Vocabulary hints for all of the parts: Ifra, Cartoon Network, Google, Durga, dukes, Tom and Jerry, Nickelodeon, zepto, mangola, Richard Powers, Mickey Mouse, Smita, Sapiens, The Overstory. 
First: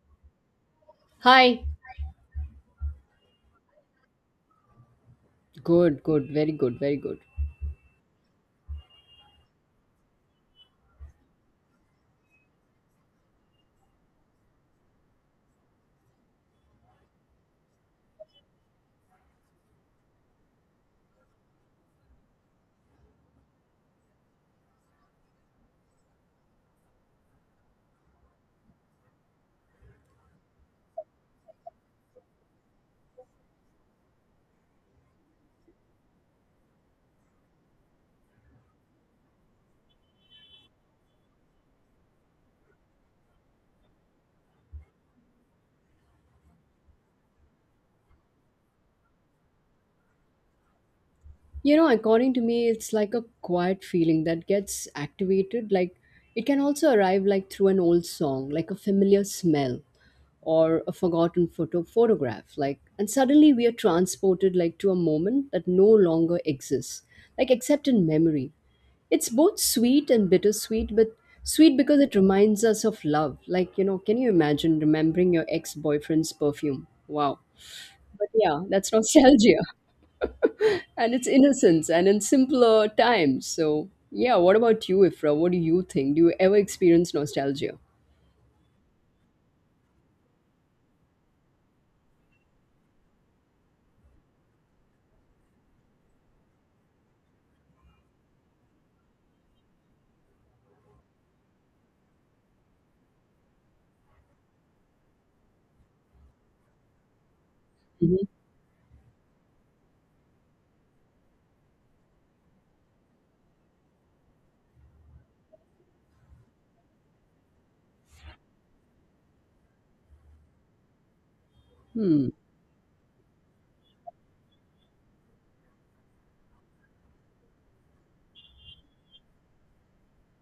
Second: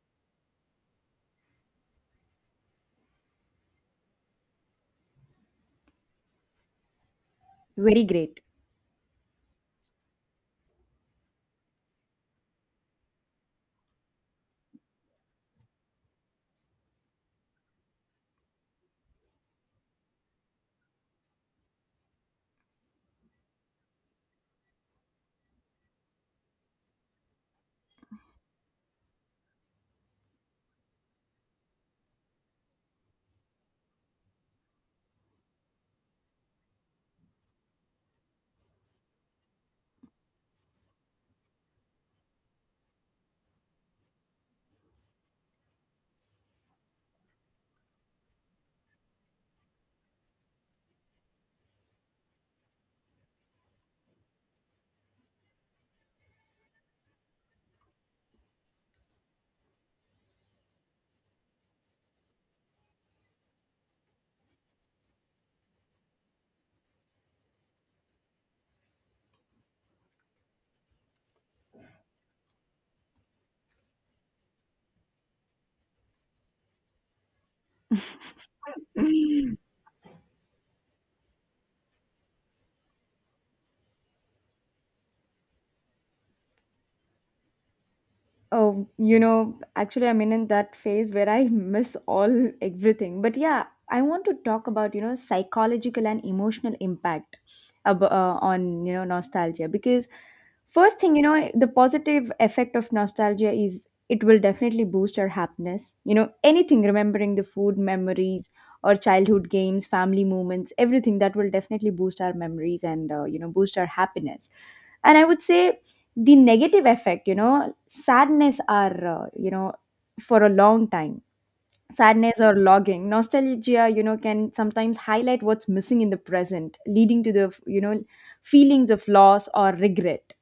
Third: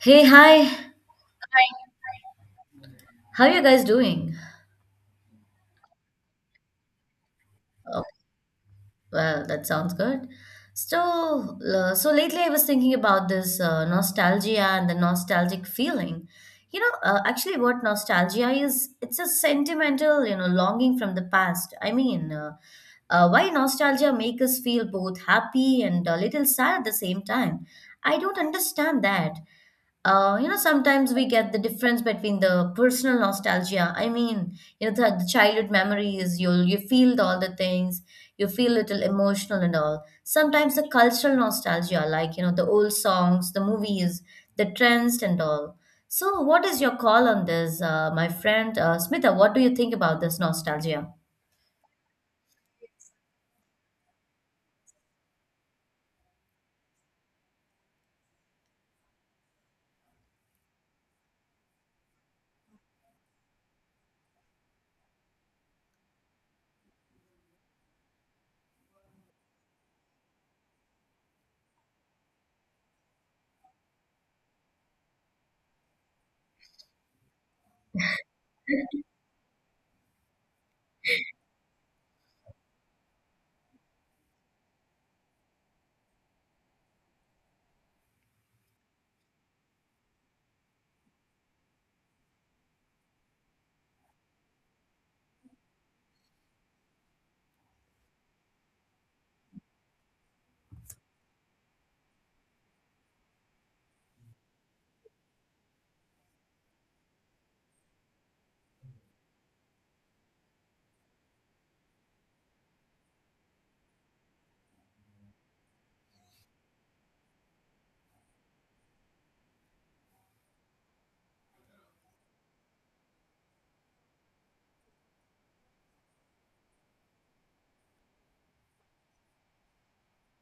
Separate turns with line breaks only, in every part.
Hey, hi.
Hi.
How you guys doing?
Good, good, very good, very good.
Oh,
Very great.
well, that sounds good. So lately I was thinking about this nostalgia and the nostalgic feeling. Actually, what nostalgia is, it's a sentimental, longing from the past. Why nostalgia make us feel both happy and a little sad at the same time? I don't understand that. You know, sometimes we get the difference between the personal nostalgia. I mean, you know, the childhood memories, you feel all the things, you feel little emotional and all. Sometimes the cultural nostalgia, like, you know, the old songs, the movies, the trends and all. So, what is your call on this, my friend? Smita, what do you think about this nostalgia?
You know, according to me, it's like a quiet feeling that gets activated. Like it can also arrive like through an old song, like a familiar smell or a forgotten photograph. Like and suddenly we are transported like to a moment that no longer exists, like except in memory. It's both sweet and bittersweet, but sweet because it reminds us of love. Like, you know, can you imagine remembering your ex-boyfriend's perfume? Wow. But yeah, that's nostalgia. And it's innocence and in simpler times. So, yeah, what about you, Ifra? What do you think? Do you ever experience nostalgia?
Oh, you know, actually, I'm in that phase where I miss all everything. But yeah, I want to talk about, you know, psychological and emotional impact on, you know, nostalgia. Because, first thing, you know, the positive effect of nostalgia is it will definitely boost our happiness. You know, anything, remembering the food
Hmm.
memories or childhood games, family moments, everything that will definitely boost our memories and, you know, boost our happiness. And I would say the negative effect, you know, sadness are, you know, for a long time,
Hmm.
sadness or logging nostalgia, you know, can sometimes highlight what's missing in the present, leading to the, you know, feelings of loss or regret.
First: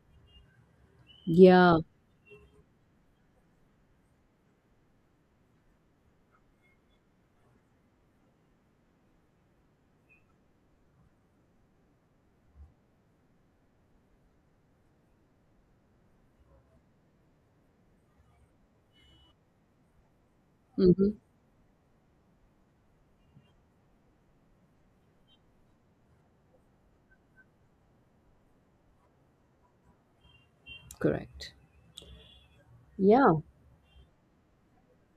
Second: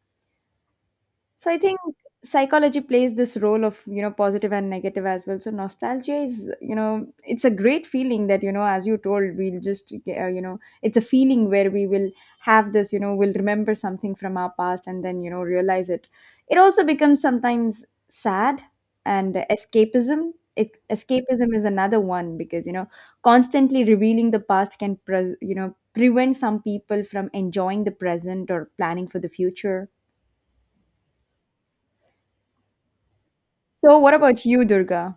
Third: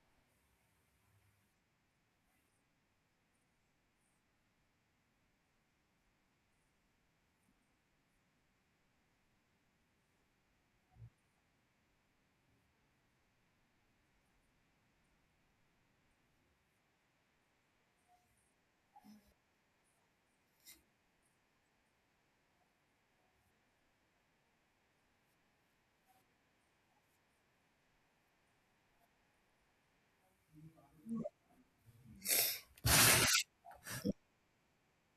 So I think
Yeah.
psychology plays this role of, you know, positive and negative as well. So nostalgia is, you know, it's a great feeling that, you know, as you told, we'll just, you know, it's a feeling where we will have this, you know, we'll remember something from our past and then, you know, realize it. It also becomes sometimes sad and escapism. It,
Hmm.
escapism is another one because, you know, constantly revealing the past can, pres you know, prevent some people from enjoying the present or planning for the future.
Correct. Yeah.
So what about you, Durga?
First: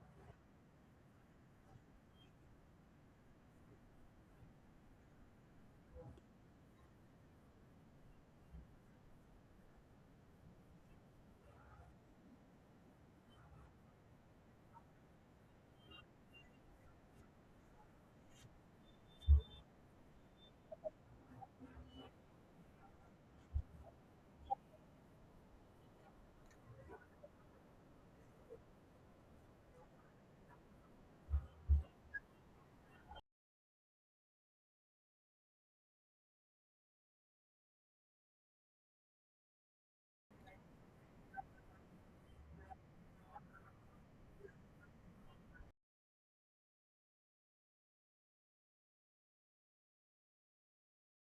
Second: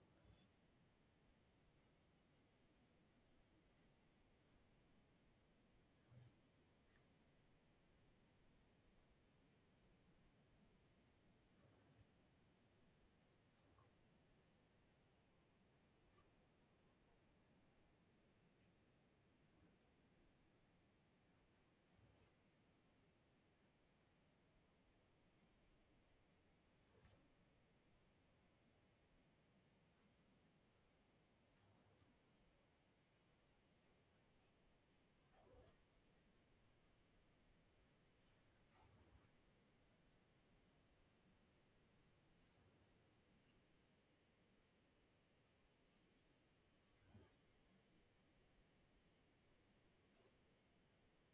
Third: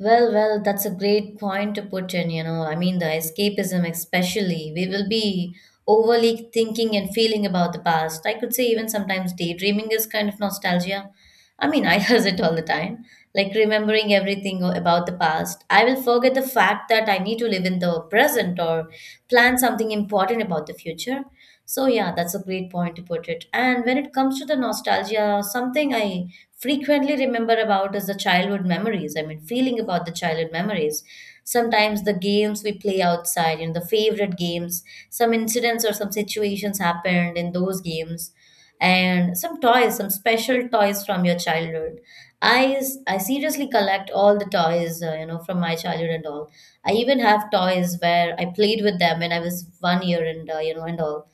Well, well, that's a great point to put in, you know. I mean, the escapism, especially, we will be overly thinking and feeling about the past. I could say, even sometimes, daydreaming is kind of nostalgia. I mean, I does it all the time, like remembering everything about the past. I will forget the fact that I need to live in the present or plan something important about the future. So, yeah, that's a great point to put it. And when it comes to the nostalgia, something I frequently remember about is the childhood memories. I mean, feeling about the childhood memories. Sometimes the games we play outside, you know, the favorite games, some incidents or some situations happened in those games, and some toys, some special toys from your childhood. I seriously collect all the toys, you know, from my childhood and all. I even have toys where I played with them when I was 1 year and, you know, and all.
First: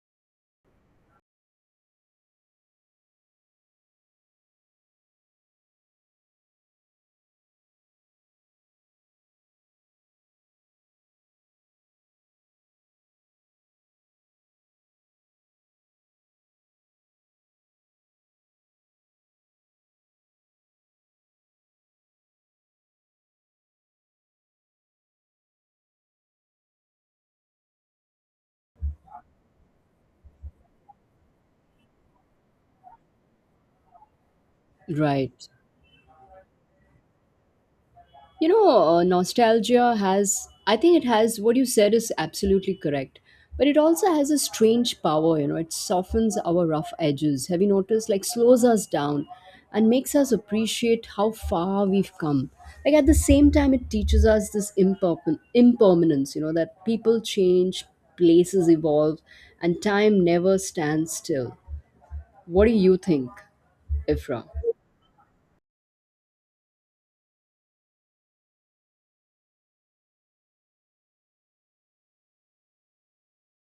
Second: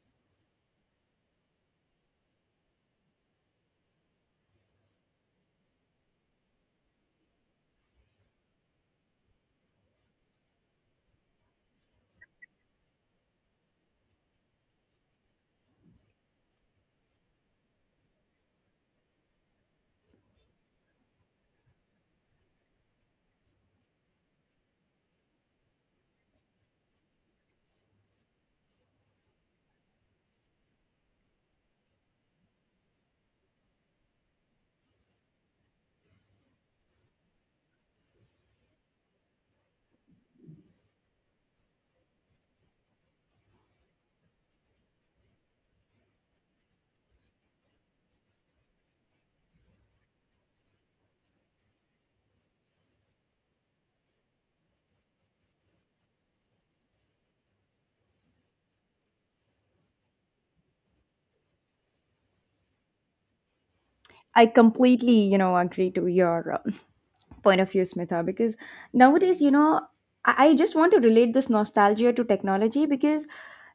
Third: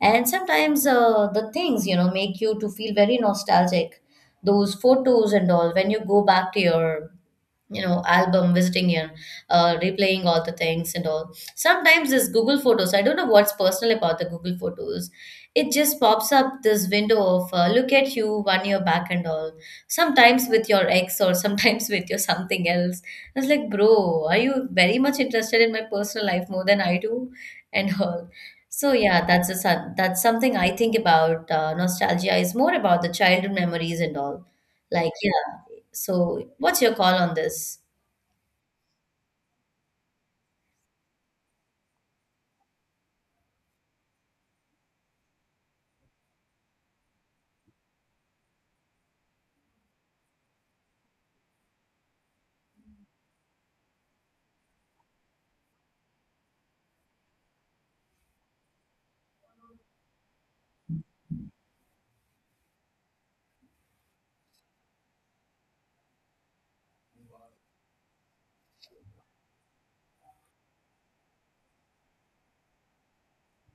And sometimes the things, you know, make you to feel very nostalgic, those photos and all, when you go back to your, you know, album visiting and replaying all the things and all. Sometimes this Google photos, I don't know what's personal about the Google photos. It just pops up this window of, look at you one year back and all, sometimes with your ex or sometimes with your something else. I was like, bro, are you very much interested in my personal life more than I do? And all. So yeah, that's something I think about. Nostalgia is more about the childhood memories and all, like,
Right.
yeah. So, what's your call on this?
Nostalgia has, I think it has, what you said is absolutely correct. But it also has a strange power, you know, it softens our rough edges. Have you noticed? Like, slows us down and makes us appreciate how far we've come. Like, at the same time, it teaches us this impermanence, you know, that people change, places evolve, and time never stands still. What do you think, Ifra?
I completely, you know, agree to your point of view, Smitha, because nowadays, you know, I just want to relate this nostalgia to technology, because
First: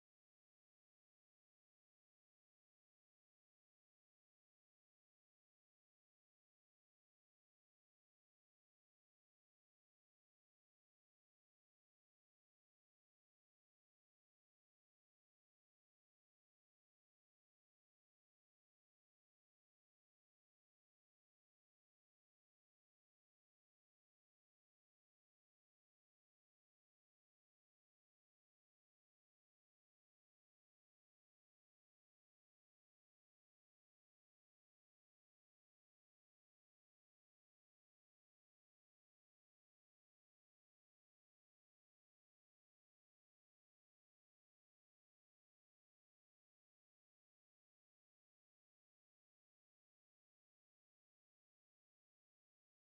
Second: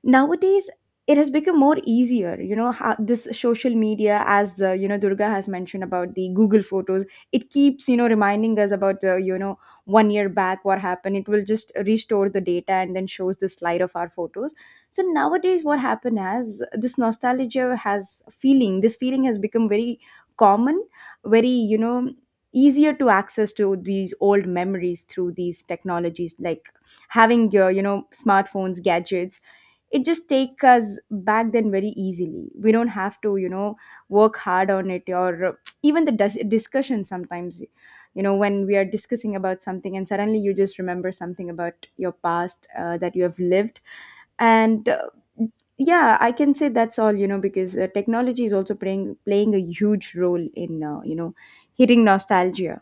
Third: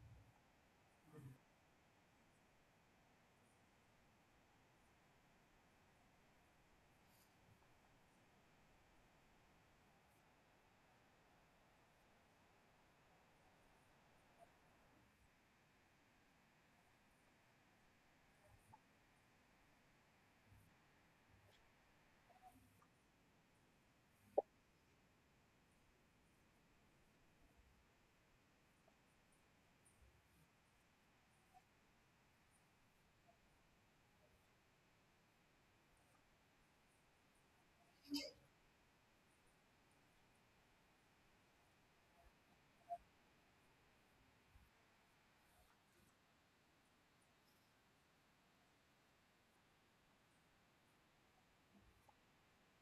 nowadays it has become more easier. You know, how this social media, as you know, Durga has mentioned about the Google Photos, it keeps, you know, reminding us about, you know, 1 year back what happened. It will just restore the data and then shows the slide of our photos. So nowadays what happened, as this nostalgia has feeling, this feeling has become very common, very, you know, easier to access to these old memories through these technologies, like having your, you know, smartphones, gadgets. It just take us back then very easily. We don't have to, you know, work hard on it. Or even the discussion sometimes, you know, when we are discussing about something and suddenly you just remember something about your past, that you have lived. And yeah, I can say that's all, you know, because technology is also playing a huge role in, you know, hitting nostalgia.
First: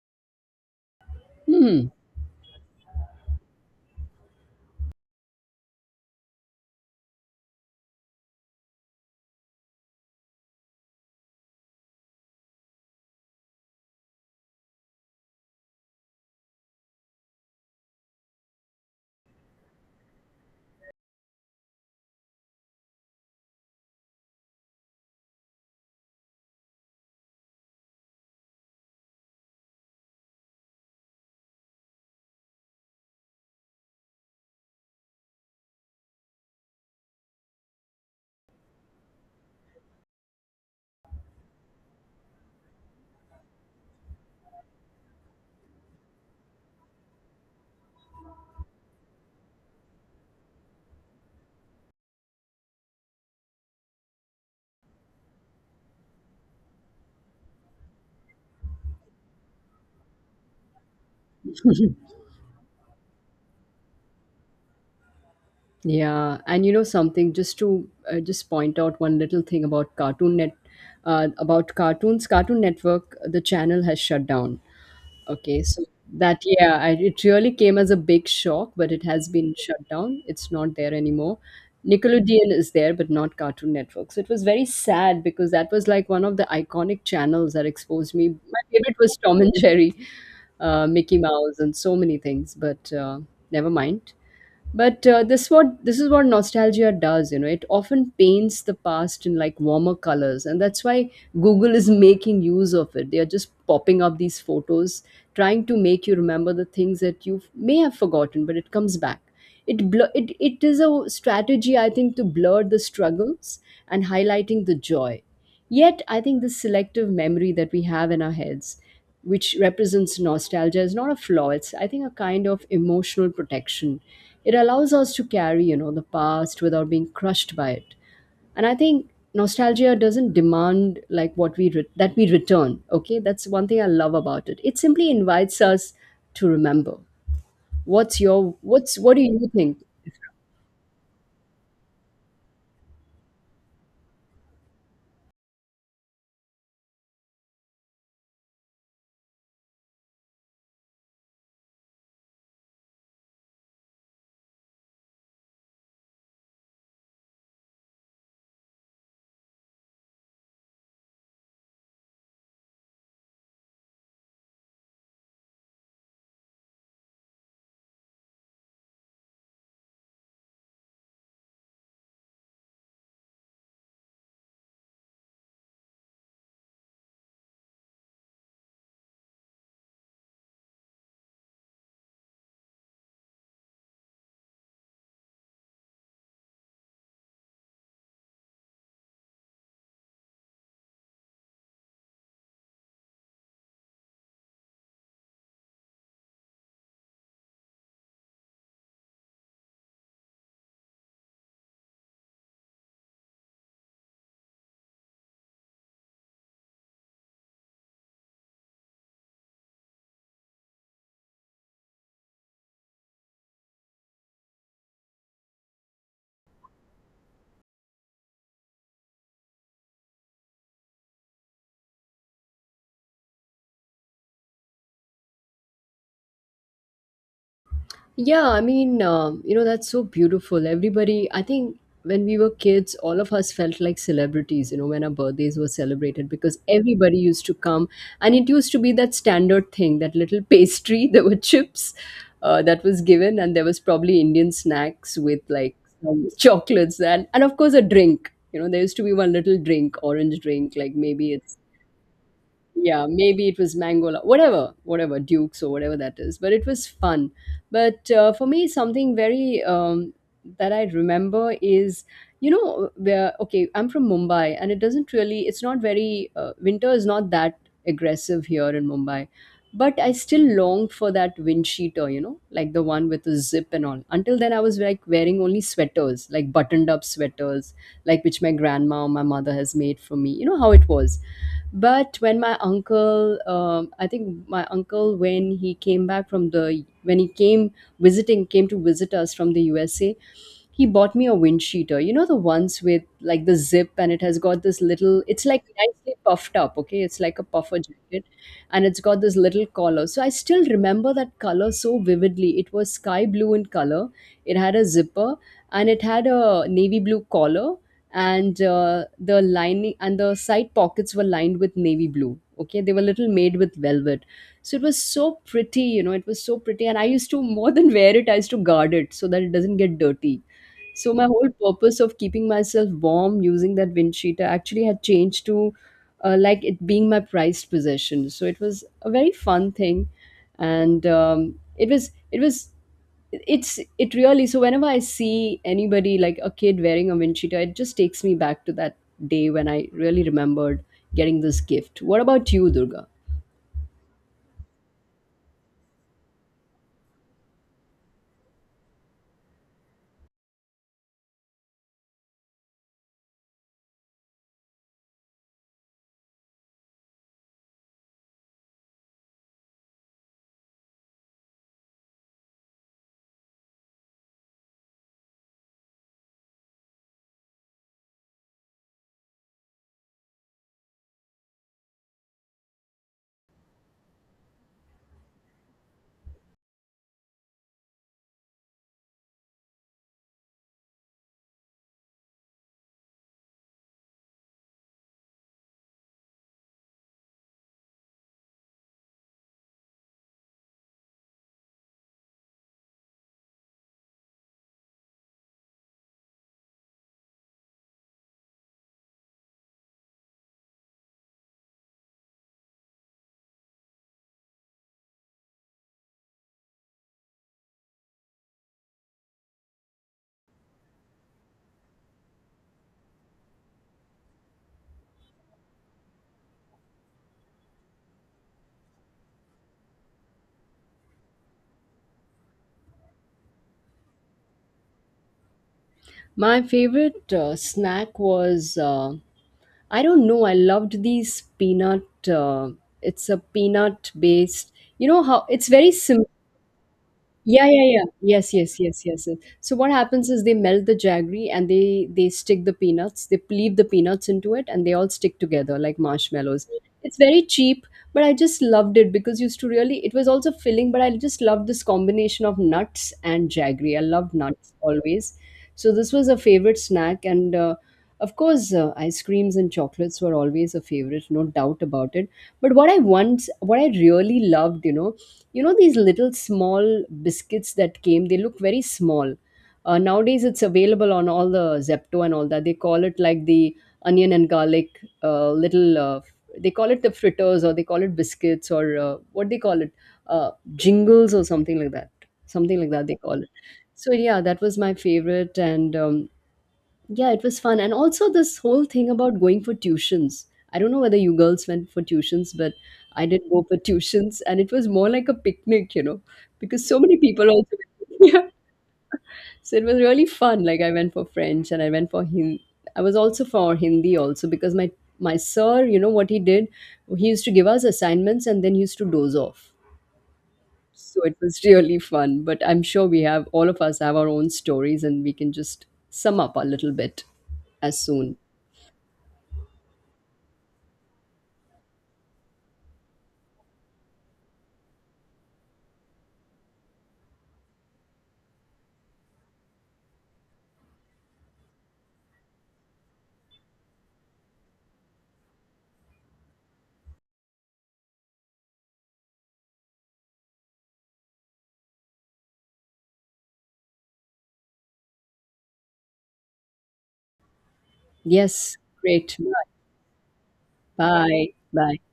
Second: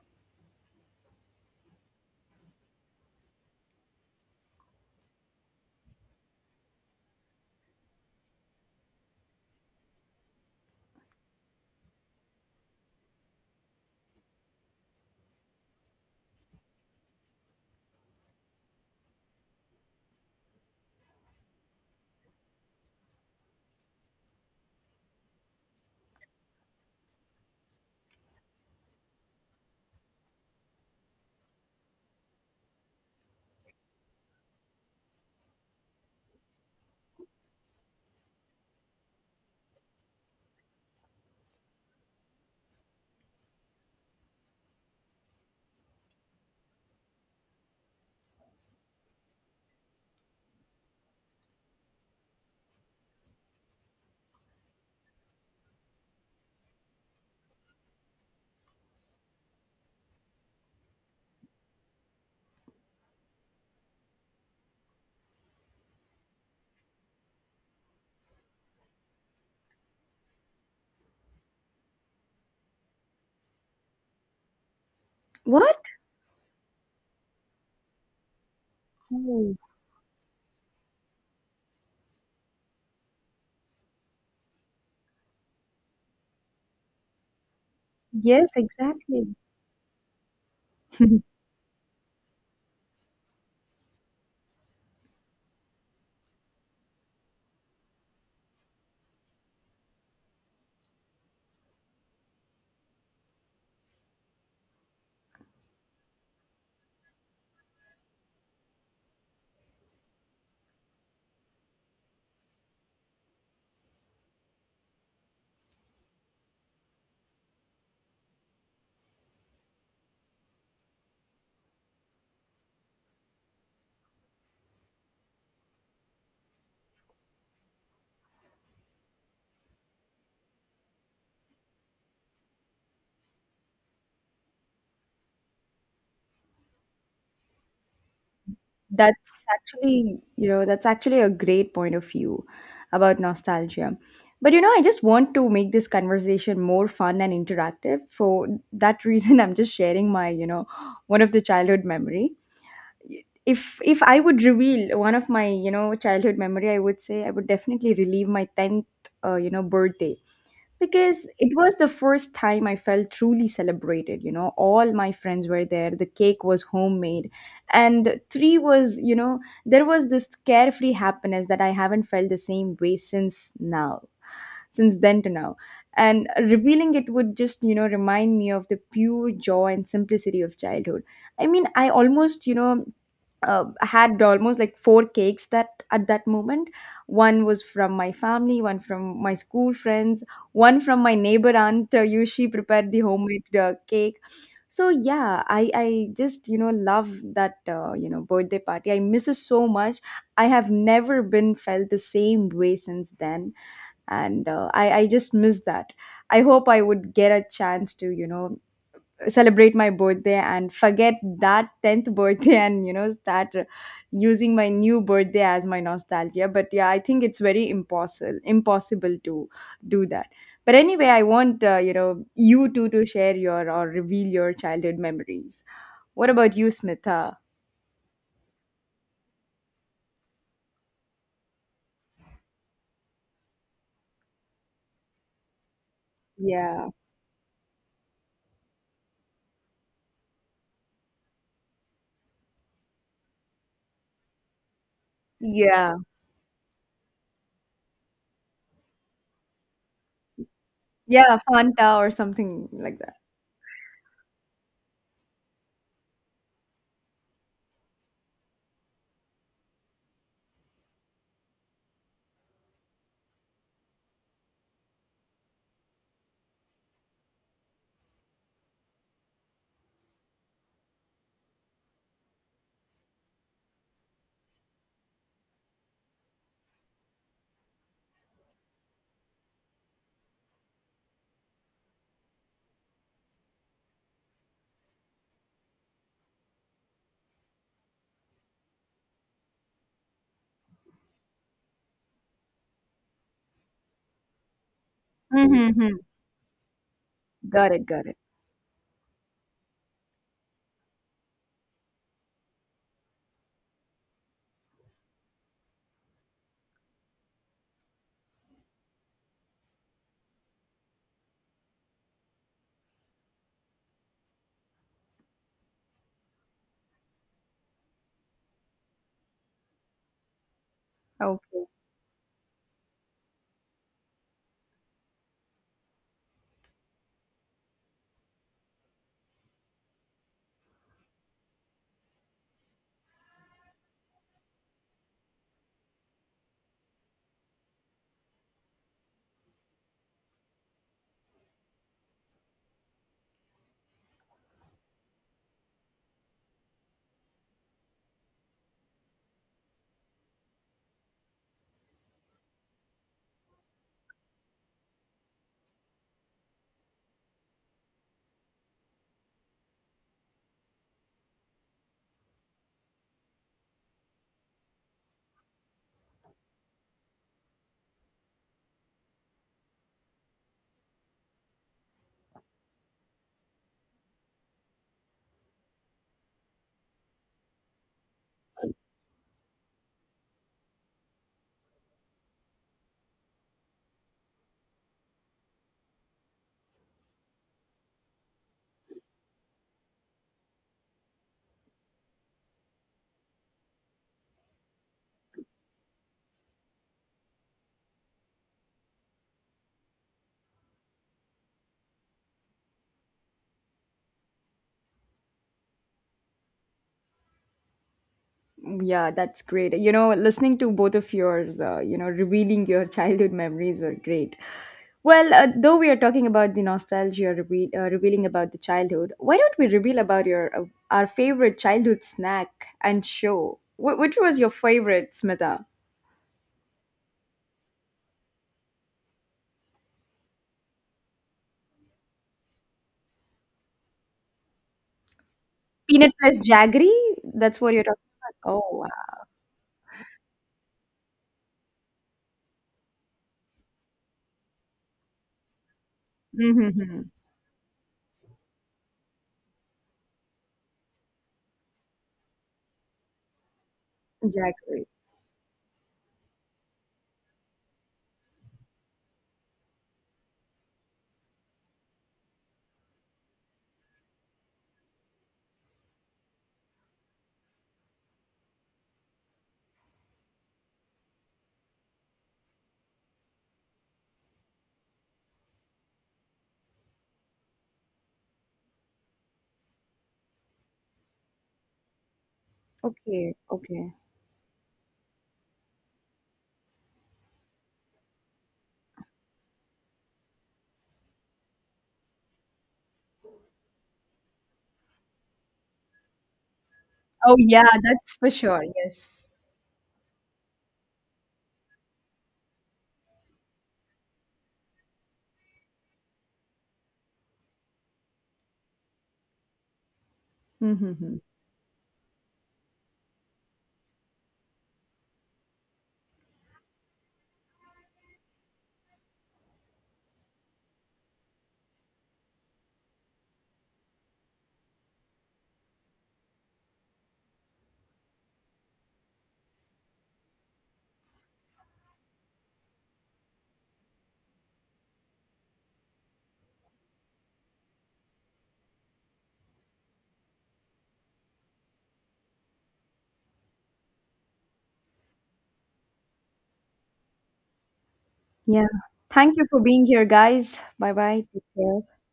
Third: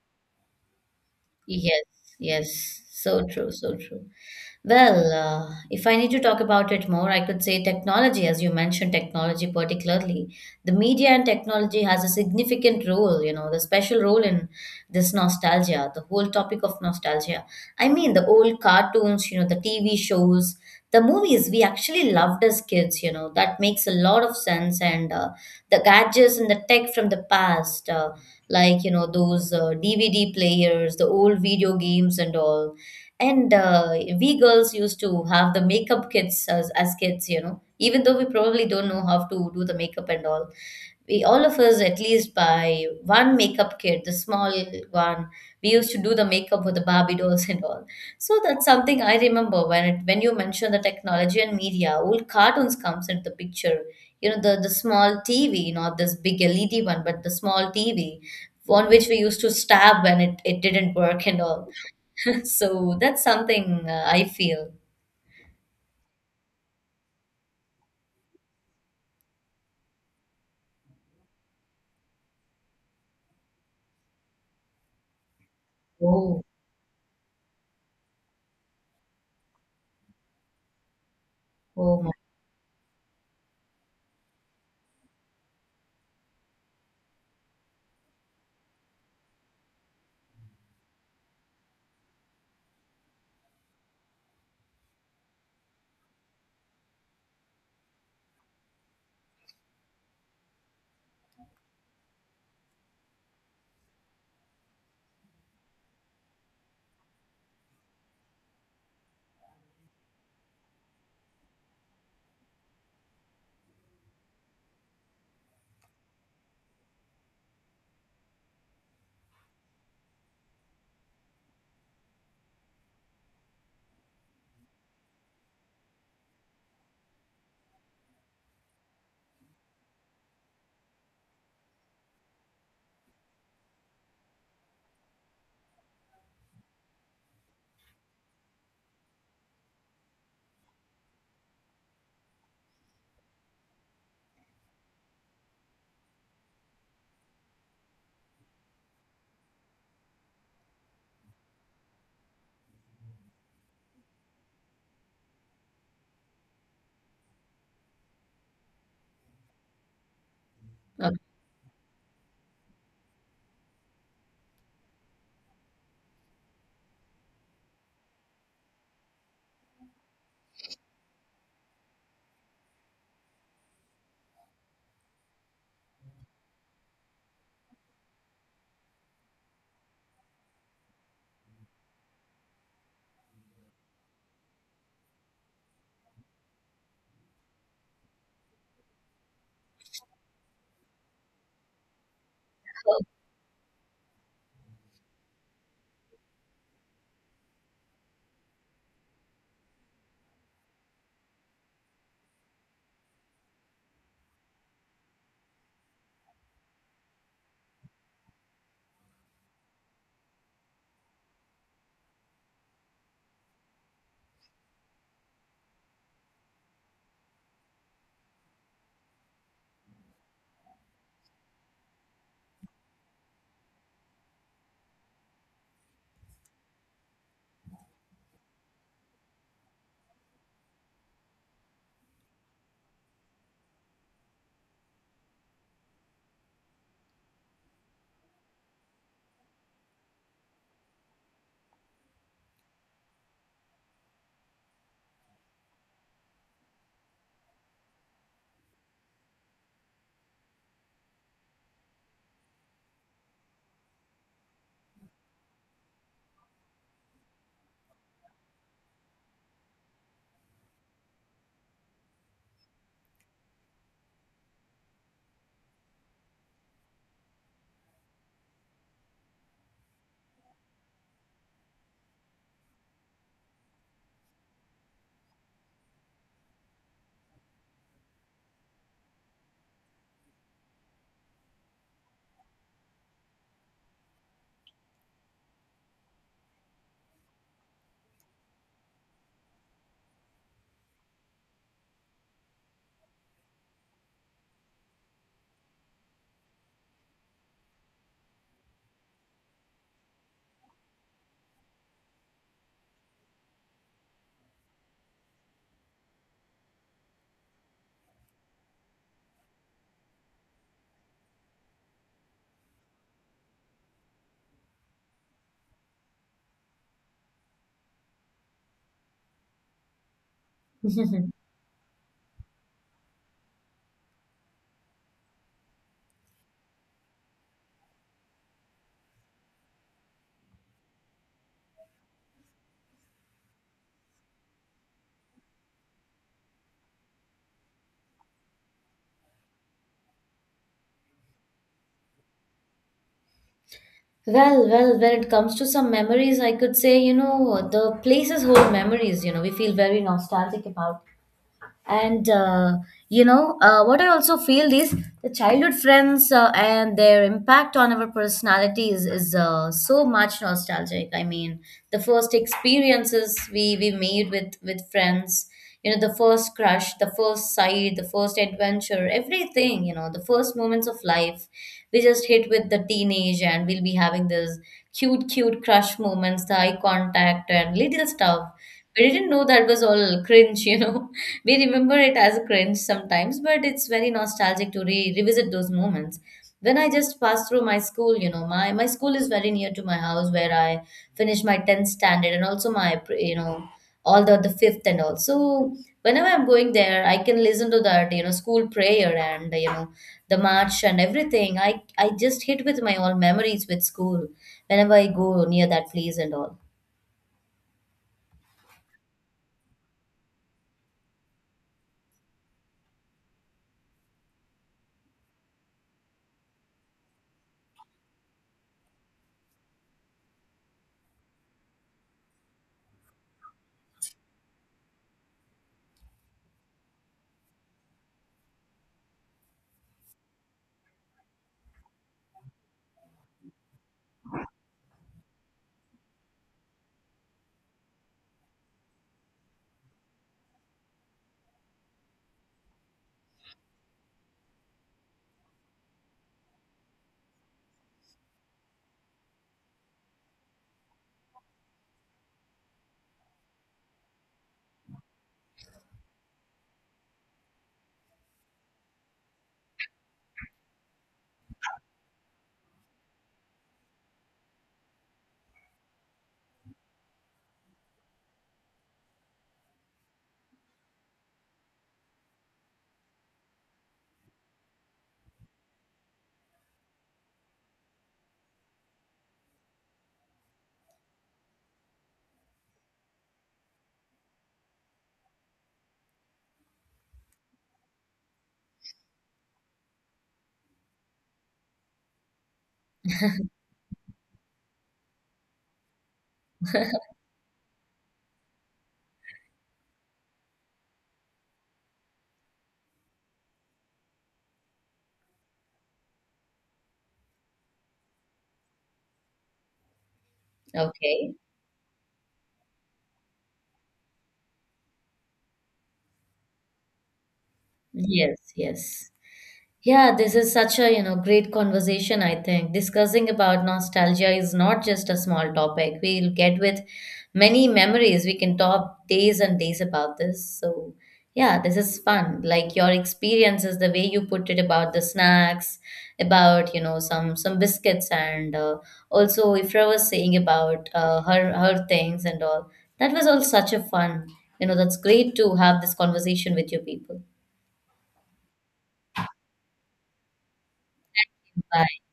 Yes, yes, so true, so true. Well, if I need to talk about it more, I could say technology, as you mentioned, technology particularly, the media and technology has a significant role, you know, the special role in this nostalgia, the whole topic of nostalgia. I mean, the old cartoons, you know, the TV shows, the movies we actually loved as kids, you know, that makes a lot of sense. And The gadgets and the tech from the past. Like, you know, those DVD players, the old video games and all. And We girls used to have the makeup kits as kids, you know, even though we probably don't know how to do the makeup and all. We all of us at least buy one makeup kit, the small one. We used to do the makeup with the Barbie dolls and all. So that's something I remember when it, when you mention the technology and media, old cartoons comes into the picture. You know, the small TV, not this big LED one, but the small TV on which we used to stab when it didn't work and all. So that's something I feel.
Yeah, and you know something, just point out one little thing about Cartoon Network. The channel has shut down. Okay,
What?
so that
Oh,
yeah, it really came as a big shock, but it has been
Oh,
shut down. It's not there anymore.
oh my
Nickelodeon is there, but not Cartoon Network. So it was very sad because that was like one of the iconic channels that exposed me.
yes,
My favorite was
exactly.
Tom and Jerry, Mickey Mouse, and so many things. But Never mind. But uh, this is what nostalgia does, you know. It often paints the past in like warmer colors, and that's why Google is making use of it. They are just popping up these photos, trying to make you remember the things that you may have forgotten, but it comes back. It blur it It is a strategy, I think, to blur the struggles and highlighting the joy. Yet, I think this selective memory that we have in our heads, which represents nostalgia, is not a flaw. It's, I think, a kind of emotional protection. It allows us to carry, you know, the past without being crushed by it. And I think nostalgia doesn't demand that we return. Okay, that's one thing I love about it. It simply invites us to remember. What's your what's
That's
what do you think?
actually, you know, that's actually a great point of view about nostalgia. But you know, I just want to make this conversation more fun and interactive. For that reason, I'm just sharing my, you know, one of the childhood memory. If I would reveal one of my, you know, childhood memory, I would say I would definitely relive my tenth you know, birthday,
God.
because it was the first time I felt truly celebrated. You know, all my friends were there. The cake was homemade, and three was, you know, there was this carefree happiness that I haven't felt the same way since now, since then to now. And revealing it would just, you know, remind me of the pure joy and simplicity of childhood. I mean, I almost, you know, had almost like four cakes that at that moment. One was from my family, one from my school friends, one from my neighbor aunt. You, she prepared the homemade cake. So yeah, I just, you know, love that, you know, birthday party. I miss it so much. I have never been felt the same way since then. And I just miss that. I hope I would get a chance to, you know, celebrate my birthday and forget that 10th birthday and, you know, start, using my new birthday as my nostalgia. But yeah, I think it's very impossible to do that. But anyway, I want, you know, you two to share your or reveal your childhood memories. What about you, Smitha?
Yeah, I mean, you know, that's so beautiful. Everybody, I think when we were kids, all of us felt like celebrities, you know, when our birthdays were celebrated because
Yeah.
everybody used to come. And it used to be that standard thing, that little pastry. There were chips that was given, and there was probably Indian snacks with like
Yeah,
some chocolates and of course, a drink. You know, there used to be one little drink, orange drink, like maybe
yeah,
it's
Fanta or something like
yeah,
that.
maybe it was Mangola, whatever, whatever Dukes, or whatever that is, but it was fun. But for me, something very that I remember is, you know, where okay, I'm from Mumbai and it doesn't really, it's not very winter is not that aggressive here in Mumbai, but I still longed for that wind sheeter, you know, like the one with the zip and all. Until then, I was like wearing only sweaters, like buttoned up sweaters, like which my grandma or my mother has made for me, you know how it was. But when my uncle I think my uncle when he came back from the when he came visiting came to visit us from the USA, he bought me a wind cheater. You know the ones with like the zip, and it has got this little, it's like
Mm-hmm.
nicely puffed up, okay? It's like a
Got
puffer
it, got it.
jacket, and it's got this little collar. So I still remember that color so vividly. It was sky blue in color. It had a zipper and it had a navy blue collar, and the lining and the side pockets were lined with navy blue. Okay, they were little made with velvet. So it was so pretty, you know, it was so pretty. And I used to, more than wear it, I used to guard it so that it doesn't get dirty. So my whole
Okay.
purpose of keeping myself warm using that wind cheater actually had changed to like it being my prized possession. So it was a very fun thing, and it was it's it really, so whenever I see anybody like a kid wearing a wind cheater, it just takes me back to that day when I really remembered getting this gift. What about you, Durga?
Well, well, when it comes to some memories, I could say, you know, the places hold memories, you know, we feel very nostalgic about. And you know What I also feel is the childhood friends and their impact on our personalities is so much nostalgic. I mean, the first experiences we made with friends. You know, the first crush, the first sight, the first adventure, everything, you know, the first moments of life. We just hit with the teenage and we'll be having this cute crush moments, the eye contact and little stuff. We didn't know that was all cringe, you know. We remember it as a cringe sometimes, but it's very nostalgic to re revisit those moments. When I just passed through my school, you know, my school is very near to my house where I finished my 10th standard and also my, you know, all the fifth and all. So whenever I'm going there, I can listen to that, you know, school prayer and, you know, the march and everything. I just hit with my all memories with school whenever I go near that place and all.
Yeah, that's great. You know, listening to both of yours, you know, revealing your childhood memories were great. Well, though we are talking about the nostalgia reveal, revealing about the childhood, why don't we reveal about your our favorite childhood snack and show? Which was your favorite, Smita?
My favorite snack was I don't know. I loved these peanut. Uh, it's a peanut based. You know how it's very
Peanut
simple.
plus jaggery? That's
Yeah,
what you're
yeah,
talking
yeah.
about?
Yes,
Oh,
yes, yes,
wow.
yes, yes. So what happens is they melt the jaggery and they stick the peanuts. They leave the peanuts into it and they all stick together like marshmallows.
Mm-hmm.
It's very cheap, but I just loved it because used to really, it was also filling, but I just loved this combination of nuts and jaggery. I loved nuts
Jaggery.
always. So this was a favorite snack. And of course ice creams and chocolates were always a favorite, no doubt about it. But what I really loved, you know these little small biscuits that came, they look very small. Nowadays it's available on all the Zepto and all, that they call it like the onion and garlic, little they call it the fritters or they call it biscuits, or what they call it uh, jingles or something like that, something like that they
Okay,
call it.
okay.
So yeah, that was my favorite. And yeah, it was fun. And also this whole thing about going for tuitions, I don't know whether you girls went for tuitions, but I did go for tuitions, and it was more like a picnic, you know, because so many
Oh,
people
yeah,
also
that's for
yeah.
sure. Yes.
So it was really fun, like I went for French and I went for Hindi. I was also for Hindi also because my sir, you know what he did, he used to give us assignments and then he used to doze off.
Mm-hmm.
So
Okay.
it was really fun. But I'm sure we have, all of us have our own stories, and we can just sum up a little bit as soon.
Yes, yes. Yeah, this is such a, you know, great conversation, I think. Discussing about nostalgia is not just a small topic. We'll get with many memories. We can talk days and days about this. So, yeah, this is fun. Like your experiences, the way you put it about the snacks, about, you know, some biscuits and also Ifra was saying about her things and all. That was all such a fun. You know, that's great to have this conversation with you people.
Yeah.
Yes,
Thank
great.
you for being here, guys. Bye bye. Take
Bye.
care.
Bye.
Bye.